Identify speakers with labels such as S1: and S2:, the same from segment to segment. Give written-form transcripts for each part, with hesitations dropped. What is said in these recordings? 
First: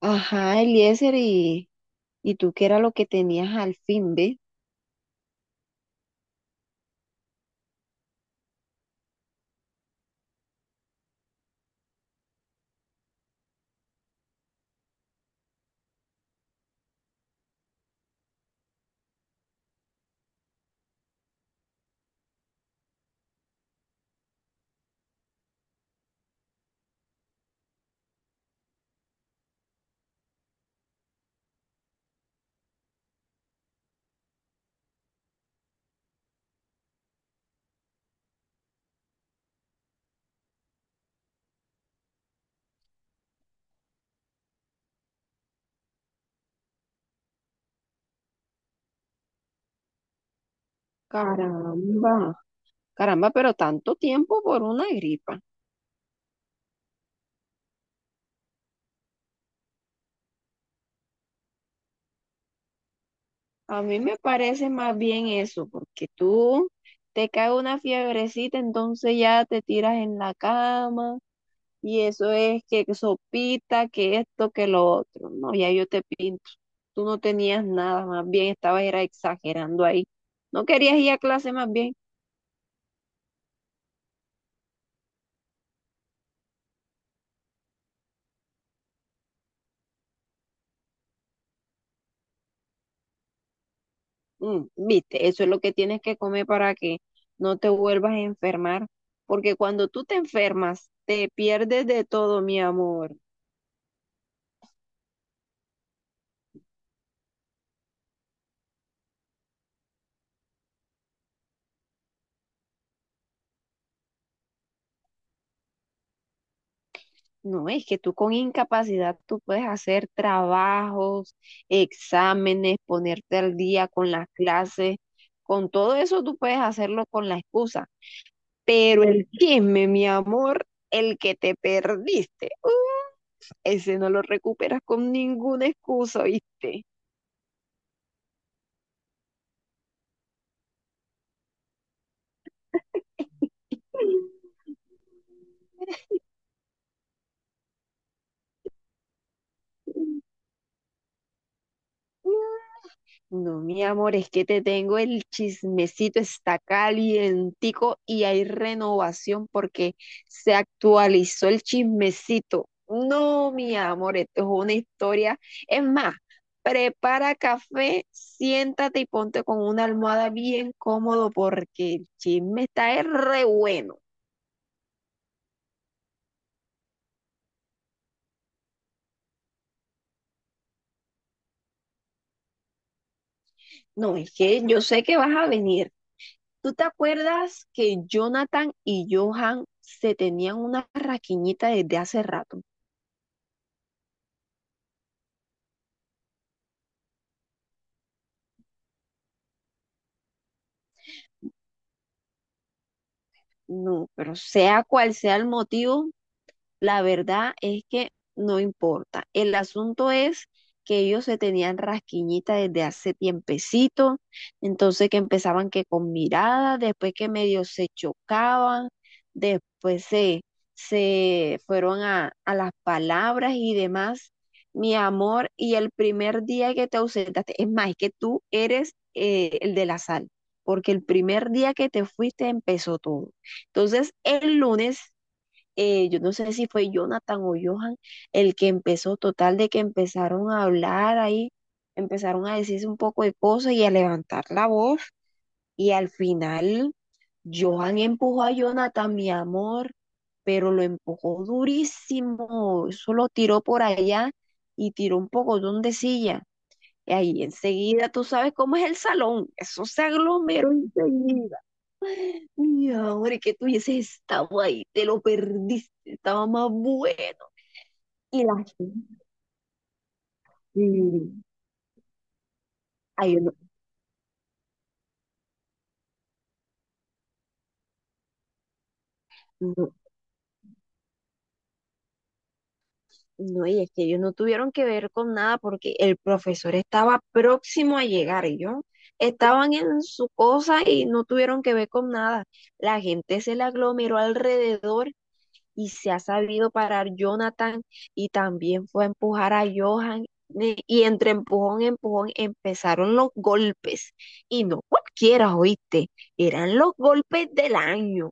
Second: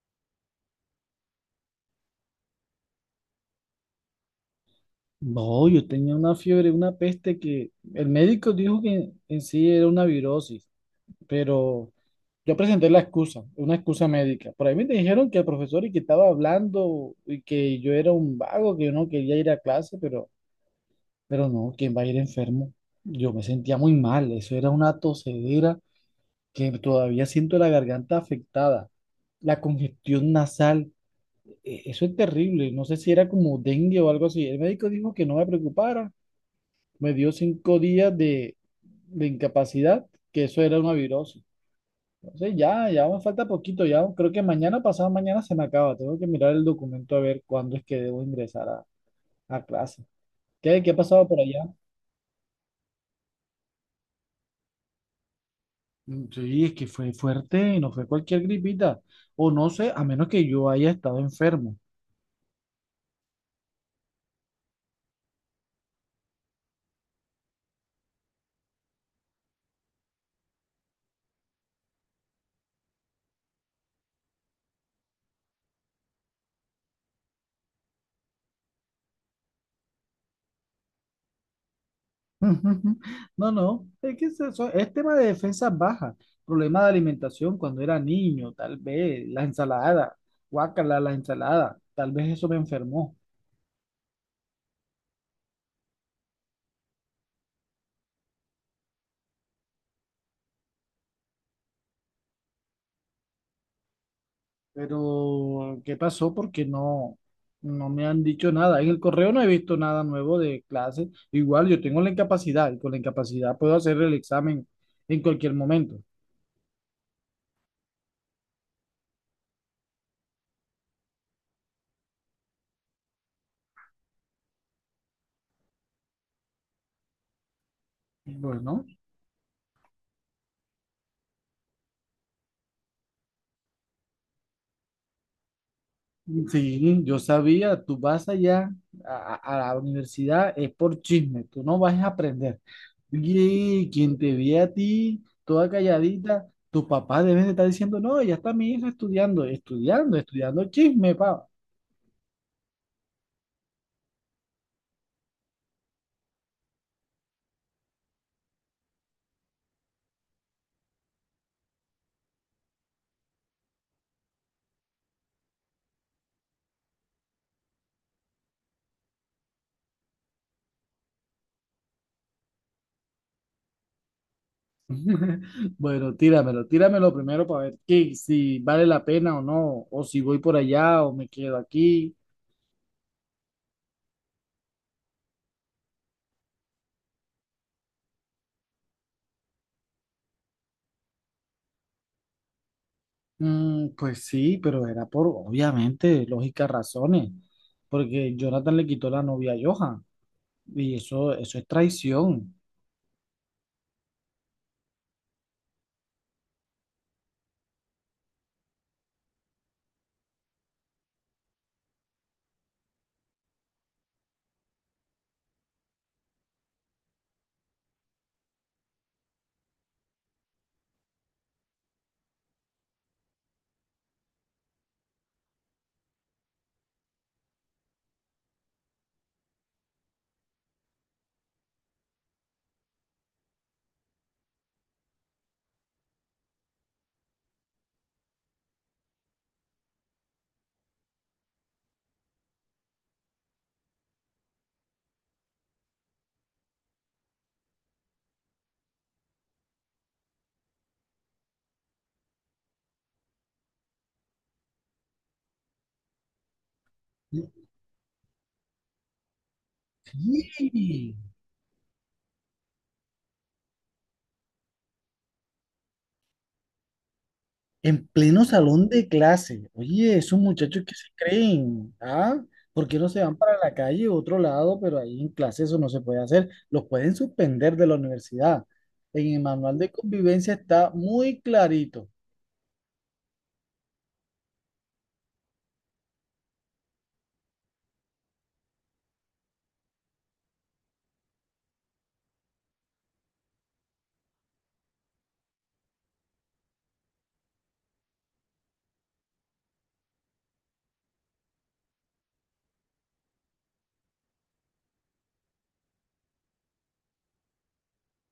S1: Ajá, Eliezer, y tú qué era lo que tenías al fin, ¿ve?
S2: No, yo tenía una fiebre, una peste que el médico dijo que en sí era una virosis, pero yo presenté la excusa, una excusa médica. Por ahí me dijeron que el profesor y que estaba hablando y que yo era un vago, que yo no quería ir a clase, pero no, ¿quién va a ir enfermo? Yo me sentía muy mal, eso era una tosedera que todavía siento la garganta afectada, la congestión nasal, eso es terrible, no sé si era como dengue o algo así. El médico dijo que no me preocupara, me dio 5 días de incapacidad, que eso era una virosis. Entonces ya me falta poquito, ya creo que mañana, pasado mañana se me acaba. Tengo que mirar el documento a ver cuándo es que debo ingresar a clase. ¿Qué ha pasado por allá?
S1: Caramba, caramba, pero tanto tiempo por una gripa.
S2: Sí, es que fue fuerte, no fue cualquier gripita. O no sé, a menos que yo haya estado enfermo.
S1: A mí me parece más bien eso, porque tú te cae una fiebrecita, entonces ya te tiras en la cama, y eso es que sopita, que esto, que lo otro. No, ya yo te pinto. Tú no tenías nada, más bien estabas era exagerando ahí. No querías ir a clase, más bien.
S2: No, no, es que es eso, es tema de defensas bajas, problema de alimentación cuando era niño, tal vez, la ensalada, guácala la ensalada, tal vez eso me enfermó,
S1: Mm, viste, eso es lo que tienes que comer para que no te vuelvas a enfermar, porque cuando tú te enfermas, te pierdes de todo, mi amor.
S2: pero ¿qué pasó? Porque no, no me han dicho nada, en el correo no he visto nada nuevo de clase, igual yo tengo la incapacidad y con la incapacidad puedo hacer el examen en cualquier momento.
S1: No, es que tú con incapacidad tú puedes hacer trabajos, exámenes, ponerte al día con las clases, con todo eso tú puedes hacerlo con la excusa,
S2: Bueno,
S1: pero el chisme, mi amor, el que te perdiste, ese no lo recuperas con ninguna excusa, ¿viste?
S2: sí, yo sabía, tú vas allá a la universidad, es por chisme, tú no vas a aprender. Oye, quien te ve a ti, toda calladita, tus papás deben de estar diciendo, no, ya está mi hija estudiando, estudiando, estudiando chisme, pa.
S1: No, mi amor, es que te tengo el chismecito, está calientico y hay renovación porque se actualizó el chismecito. No, mi amor, esto es una historia. Es más, prepara café, siéntate y ponte con una almohada bien cómodo porque el chisme está es re bueno.
S2: Bueno, tíramelo, tíramelo primero para ver qué, si vale la pena o no, o si voy por allá o me quedo aquí.
S1: No, es que yo sé que vas a venir. ¿Tú te acuerdas que Jonathan y Johan se tenían una raquiñita desde hace rato?
S2: Pues sí, pero era por, obviamente, lógicas razones, porque Jonathan le quitó la novia a Johan, y eso es traición.
S1: No, pero sea cual sea el motivo, la verdad es que no importa. El asunto es que ellos se tenían rasquiñita desde hace tiempecito, entonces que empezaban que con miradas, después que medio se chocaban, después se fueron a las palabras y demás. Mi amor, y el primer día que te ausentaste, es más, es que tú eres el de la sal, porque el primer día que te fuiste empezó todo. Entonces, el lunes yo no sé si fue Jonathan o Johan el que empezó, total de que empezaron a hablar ahí, empezaron a decirse un poco de cosas y a levantar la voz y al final Johan empujó a Jonathan, mi amor, pero lo empujó durísimo, eso lo tiró por allá y tiró un pocotón de silla. Y ahí enseguida, tú sabes cómo es el salón, eso se aglomeró
S2: Sí.
S1: enseguida. Mi amor, es que tú hubieses estado ahí, te lo perdiste, estaba más bueno.
S2: En
S1: Y
S2: pleno
S1: las
S2: salón de
S1: gente,
S2: clase. Oye, esos muchachos que se creen, ¿ah? ¿Por qué no se
S1: ay,
S2: van
S1: yo no,
S2: para la calle o otro lado? Pero ahí en clase eso no se puede hacer. Los pueden suspender de la universidad. En el manual de
S1: no,
S2: convivencia está muy clarito.
S1: no, y es que ellos no tuvieron que ver con nada porque el profesor estaba próximo a llegar, ellos estaban en su cosa y no tuvieron que ver con nada. La gente se le aglomeró alrededor y se ha sabido parar Jonathan y también fue a empujar a Johan. Y entre empujón empujón empezaron los golpes. Y no cualquiera, oíste, eran los golpes del año.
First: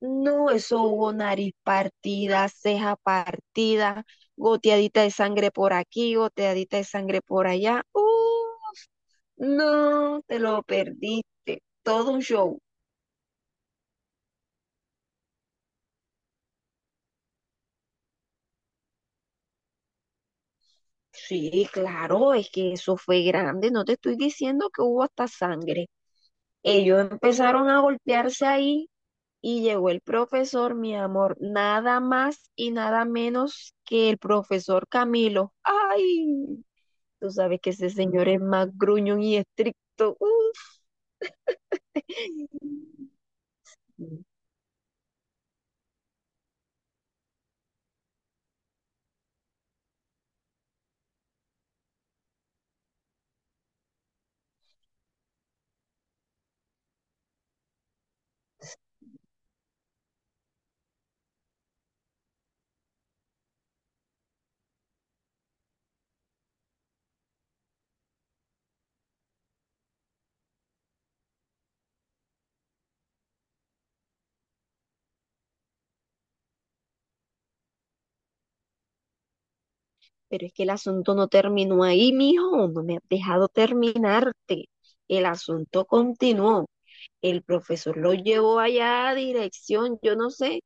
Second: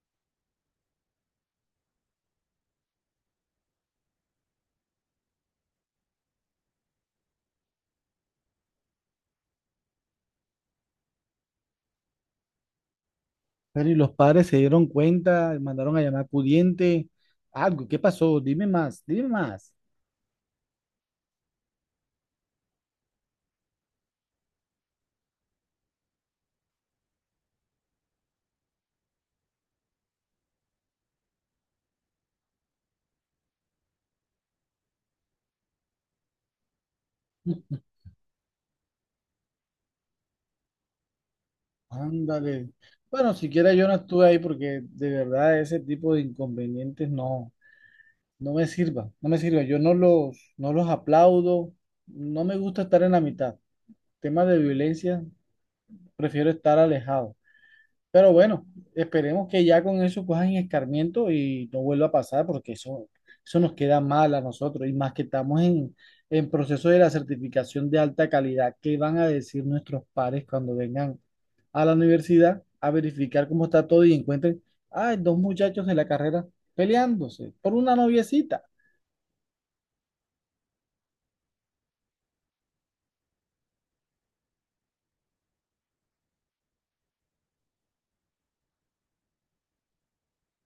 S1: No, eso hubo nariz partida, ceja partida, goteadita de sangre por aquí, goteadita de sangre por allá. No, te lo perdiste. Todo un show.
S2: Pero y los padres se dieron cuenta, mandaron a llamar pudiente. Algo, ¿qué pasó? Dime más, dime más.
S1: Sí, claro, es que eso fue grande. No te estoy diciendo que hubo hasta sangre. Ellos empezaron a golpearse ahí y llegó el profesor, mi amor, nada más y nada menos que el profesor Camilo. ¡Ay! Tú sabes que ese señor es más gruñón y estricto. Uf.
S2: Ándale. Bueno, siquiera yo no estuve ahí porque de verdad ese tipo de inconvenientes no. No me sirva, no me sirva. Yo no no los aplaudo, no me gusta estar en la mitad. Temas de violencia, prefiero estar alejado. Pero bueno, esperemos que ya con eso cojan escarmiento y no vuelva a pasar porque eso nos queda mal a nosotros y más que en proceso de la certificación de alta calidad. ¿Qué van a decir nuestros pares cuando vengan a la universidad a verificar cómo está todo y encuentren, ay, dos muchachos de la carrera peleándose por una noviecita?
S1: Pero es que el asunto no terminó ahí, mijo. No me has dejado terminarte. El asunto continuó. El profesor lo llevó allá a dirección, yo no sé.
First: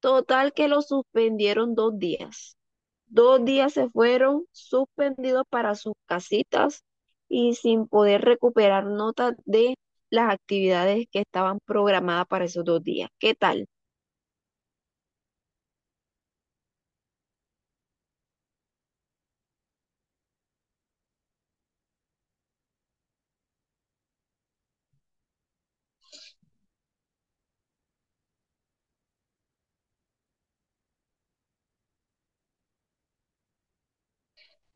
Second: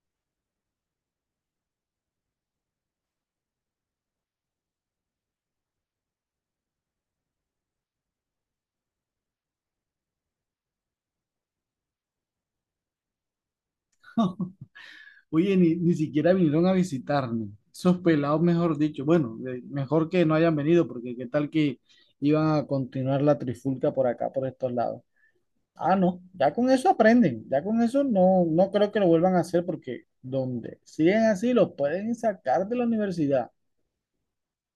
S1: Total que lo suspendieron 2 días. Dos días se fueron suspendidos para sus casitas y sin poder recuperar notas de las actividades que estaban programadas para esos 2 días. ¿Qué tal?
S2: Oye, ni siquiera vinieron a visitarme. Esos pelados, mejor dicho. Bueno, mejor que no hayan venido, porque qué tal que iban a continuar la trifulca por acá, por estos lados. Ah, no, ya con eso aprenden. Ya con eso no, no creo que lo vuelvan a hacer, porque donde siguen así, los pueden sacar de la universidad.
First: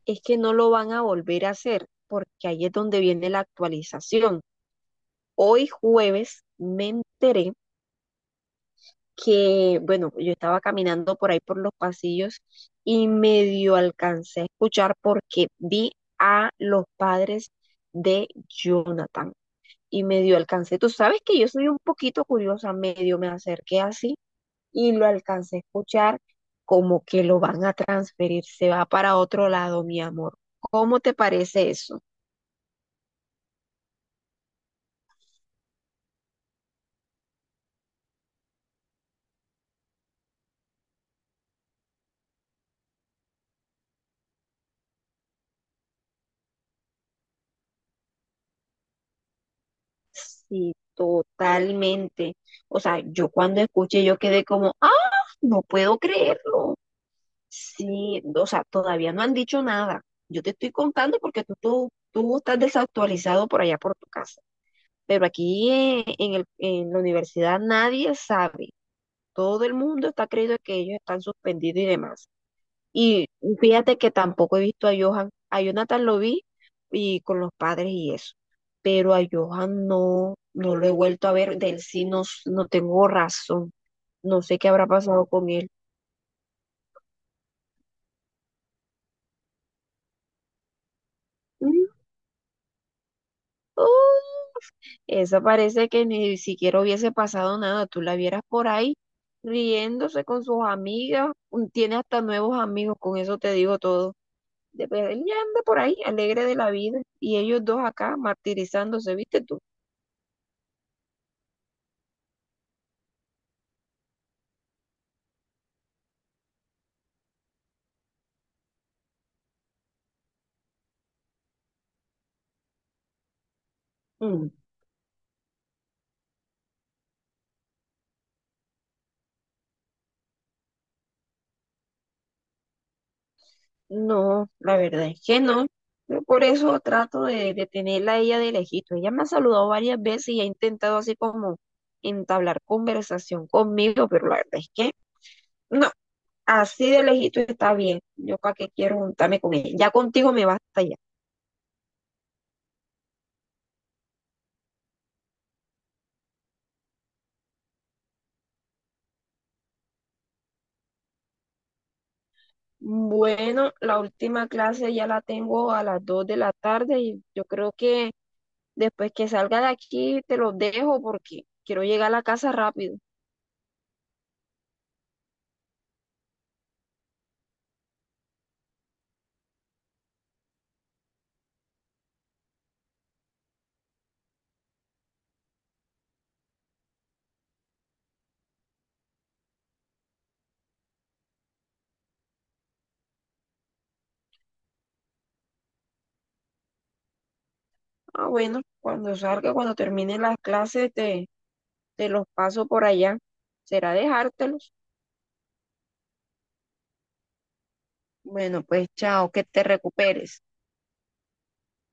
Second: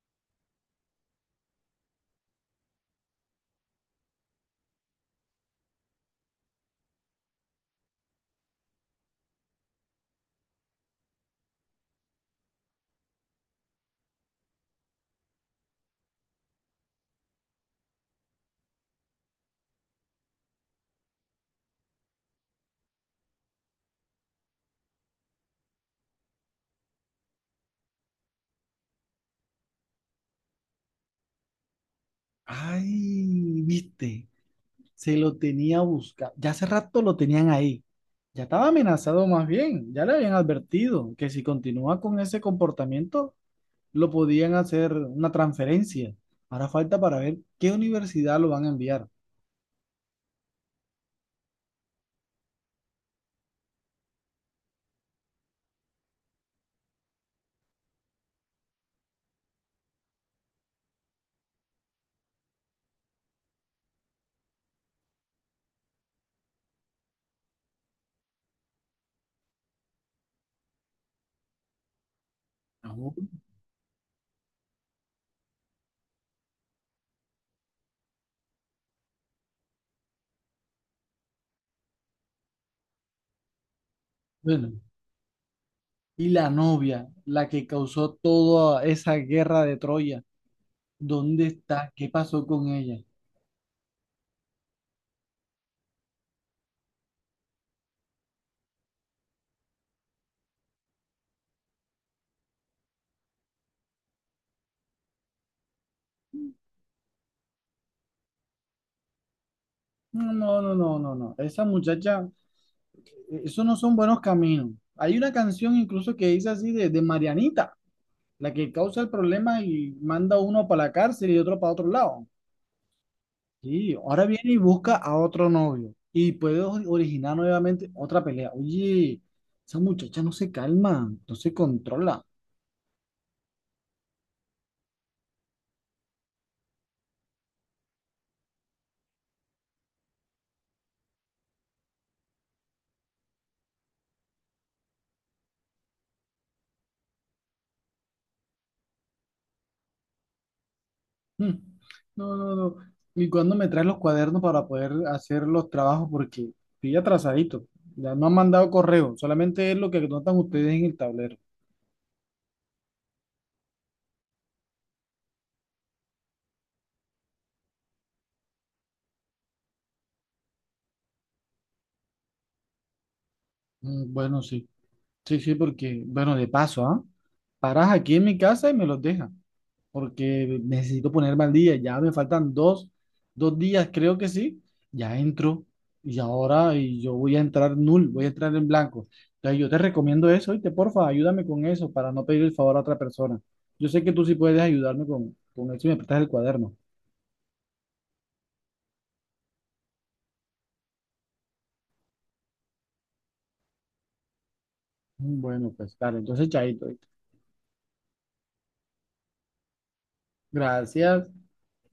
S1: Es que no lo van a volver a hacer, porque ahí es donde viene la actualización. Hoy jueves me enteré que, bueno, yo estaba caminando por ahí por los pasillos y medio alcancé a escuchar porque vi a los padres de Jonathan y medio alcancé. Tú sabes que yo soy un poquito curiosa, medio me acerqué así y lo alcancé a escuchar como que lo van a transferir, se va para otro lado, mi amor. ¿Cómo te parece eso?
S2: Ay, viste, se lo tenía buscado. Ya hace rato lo tenían ahí. Ya estaba amenazado más bien, ya le habían advertido que si continúa con ese comportamiento, lo podían hacer una transferencia. Ahora falta para ver qué universidad lo van a enviar.
S1: Sí, totalmente. O sea, yo cuando escuché, yo quedé como, ah, no puedo creerlo. Sí, o sea, todavía no han dicho nada. Yo te estoy contando porque tú estás desactualizado por allá por tu casa. Pero aquí en en la universidad nadie sabe. Todo el mundo está creyendo que ellos están suspendidos y demás.
S2: No,
S1: Y fíjate que tampoco he visto a Johan. A Jonathan lo vi y con los padres y eso. Pero a Johan no lo he vuelto a ver. Del sí no, no tengo razón. No sé qué
S2: bueno,
S1: habrá pasado con él.
S2: y la novia, la que causó toda esa guerra de Troya, ¿dónde
S1: Mm,
S2: está? ¿Qué pasó con ella?
S1: oh, esa parece que ni siquiera hubiese pasado nada. Tú la vieras por ahí riéndose con sus amigas. Tiene hasta nuevos amigos. Con eso te digo todo. Pero él ya anda por ahí, alegre de la vida. Y ellos dos acá martirizándose, ¿viste tú?
S2: No, no, no, no, no, no. Esa muchacha, esos no son buenos caminos. Hay una canción incluso que dice así de Marianita, la que causa el problema y manda uno para la cárcel y otro para otro lado. Sí, ahora viene y busca a otro novio y puede originar nuevamente otra pelea. Oye, esa muchacha no se calma, no se controla.
S1: No, la verdad es que no. Yo por eso trato de tenerla a ella de lejito. Ella me ha saludado varias veces y ha intentado así como entablar conversación conmigo, pero la verdad es que no, así de lejito está bien. Yo para qué quiero juntarme con ella. Ya contigo me basta ya.
S2: Mm. No, no, no. ¿Y cuándo me traes los cuadernos para poder hacer los trabajos? Porque estoy atrasadito. Ya no han mandado correo, solamente es lo que notan ustedes en el tablero.
S1: Bueno, la última clase ya la tengo a las 2:00 p.m. de la tarde y yo creo que después que salga de aquí te lo dejo porque quiero llegar a la casa rápido.
S2: Bueno, sí, sí, sí, porque, bueno, de paso, ¿ah? Paras aquí en mi casa y me los dejas, porque necesito ponerme al día. Ya me faltan 2 días, creo que sí. Ya entro y ahora y yo voy a entrar null, voy a entrar en blanco. Entonces yo te recomiendo eso y te porfa, ayúdame con eso para no pedir el favor a otra persona. Yo sé que tú sí puedes ayudarme con eso y me prestas el cuaderno.
S1: Ah, bueno, cuando salga, cuando termine las clases, te... Te los paso por allá. ¿Será dejártelos?
S2: Bueno, pues claro, entonces chaito. ¿Oíste?
S1: Bueno, pues chao, que te recuperes.
S2: Gracias.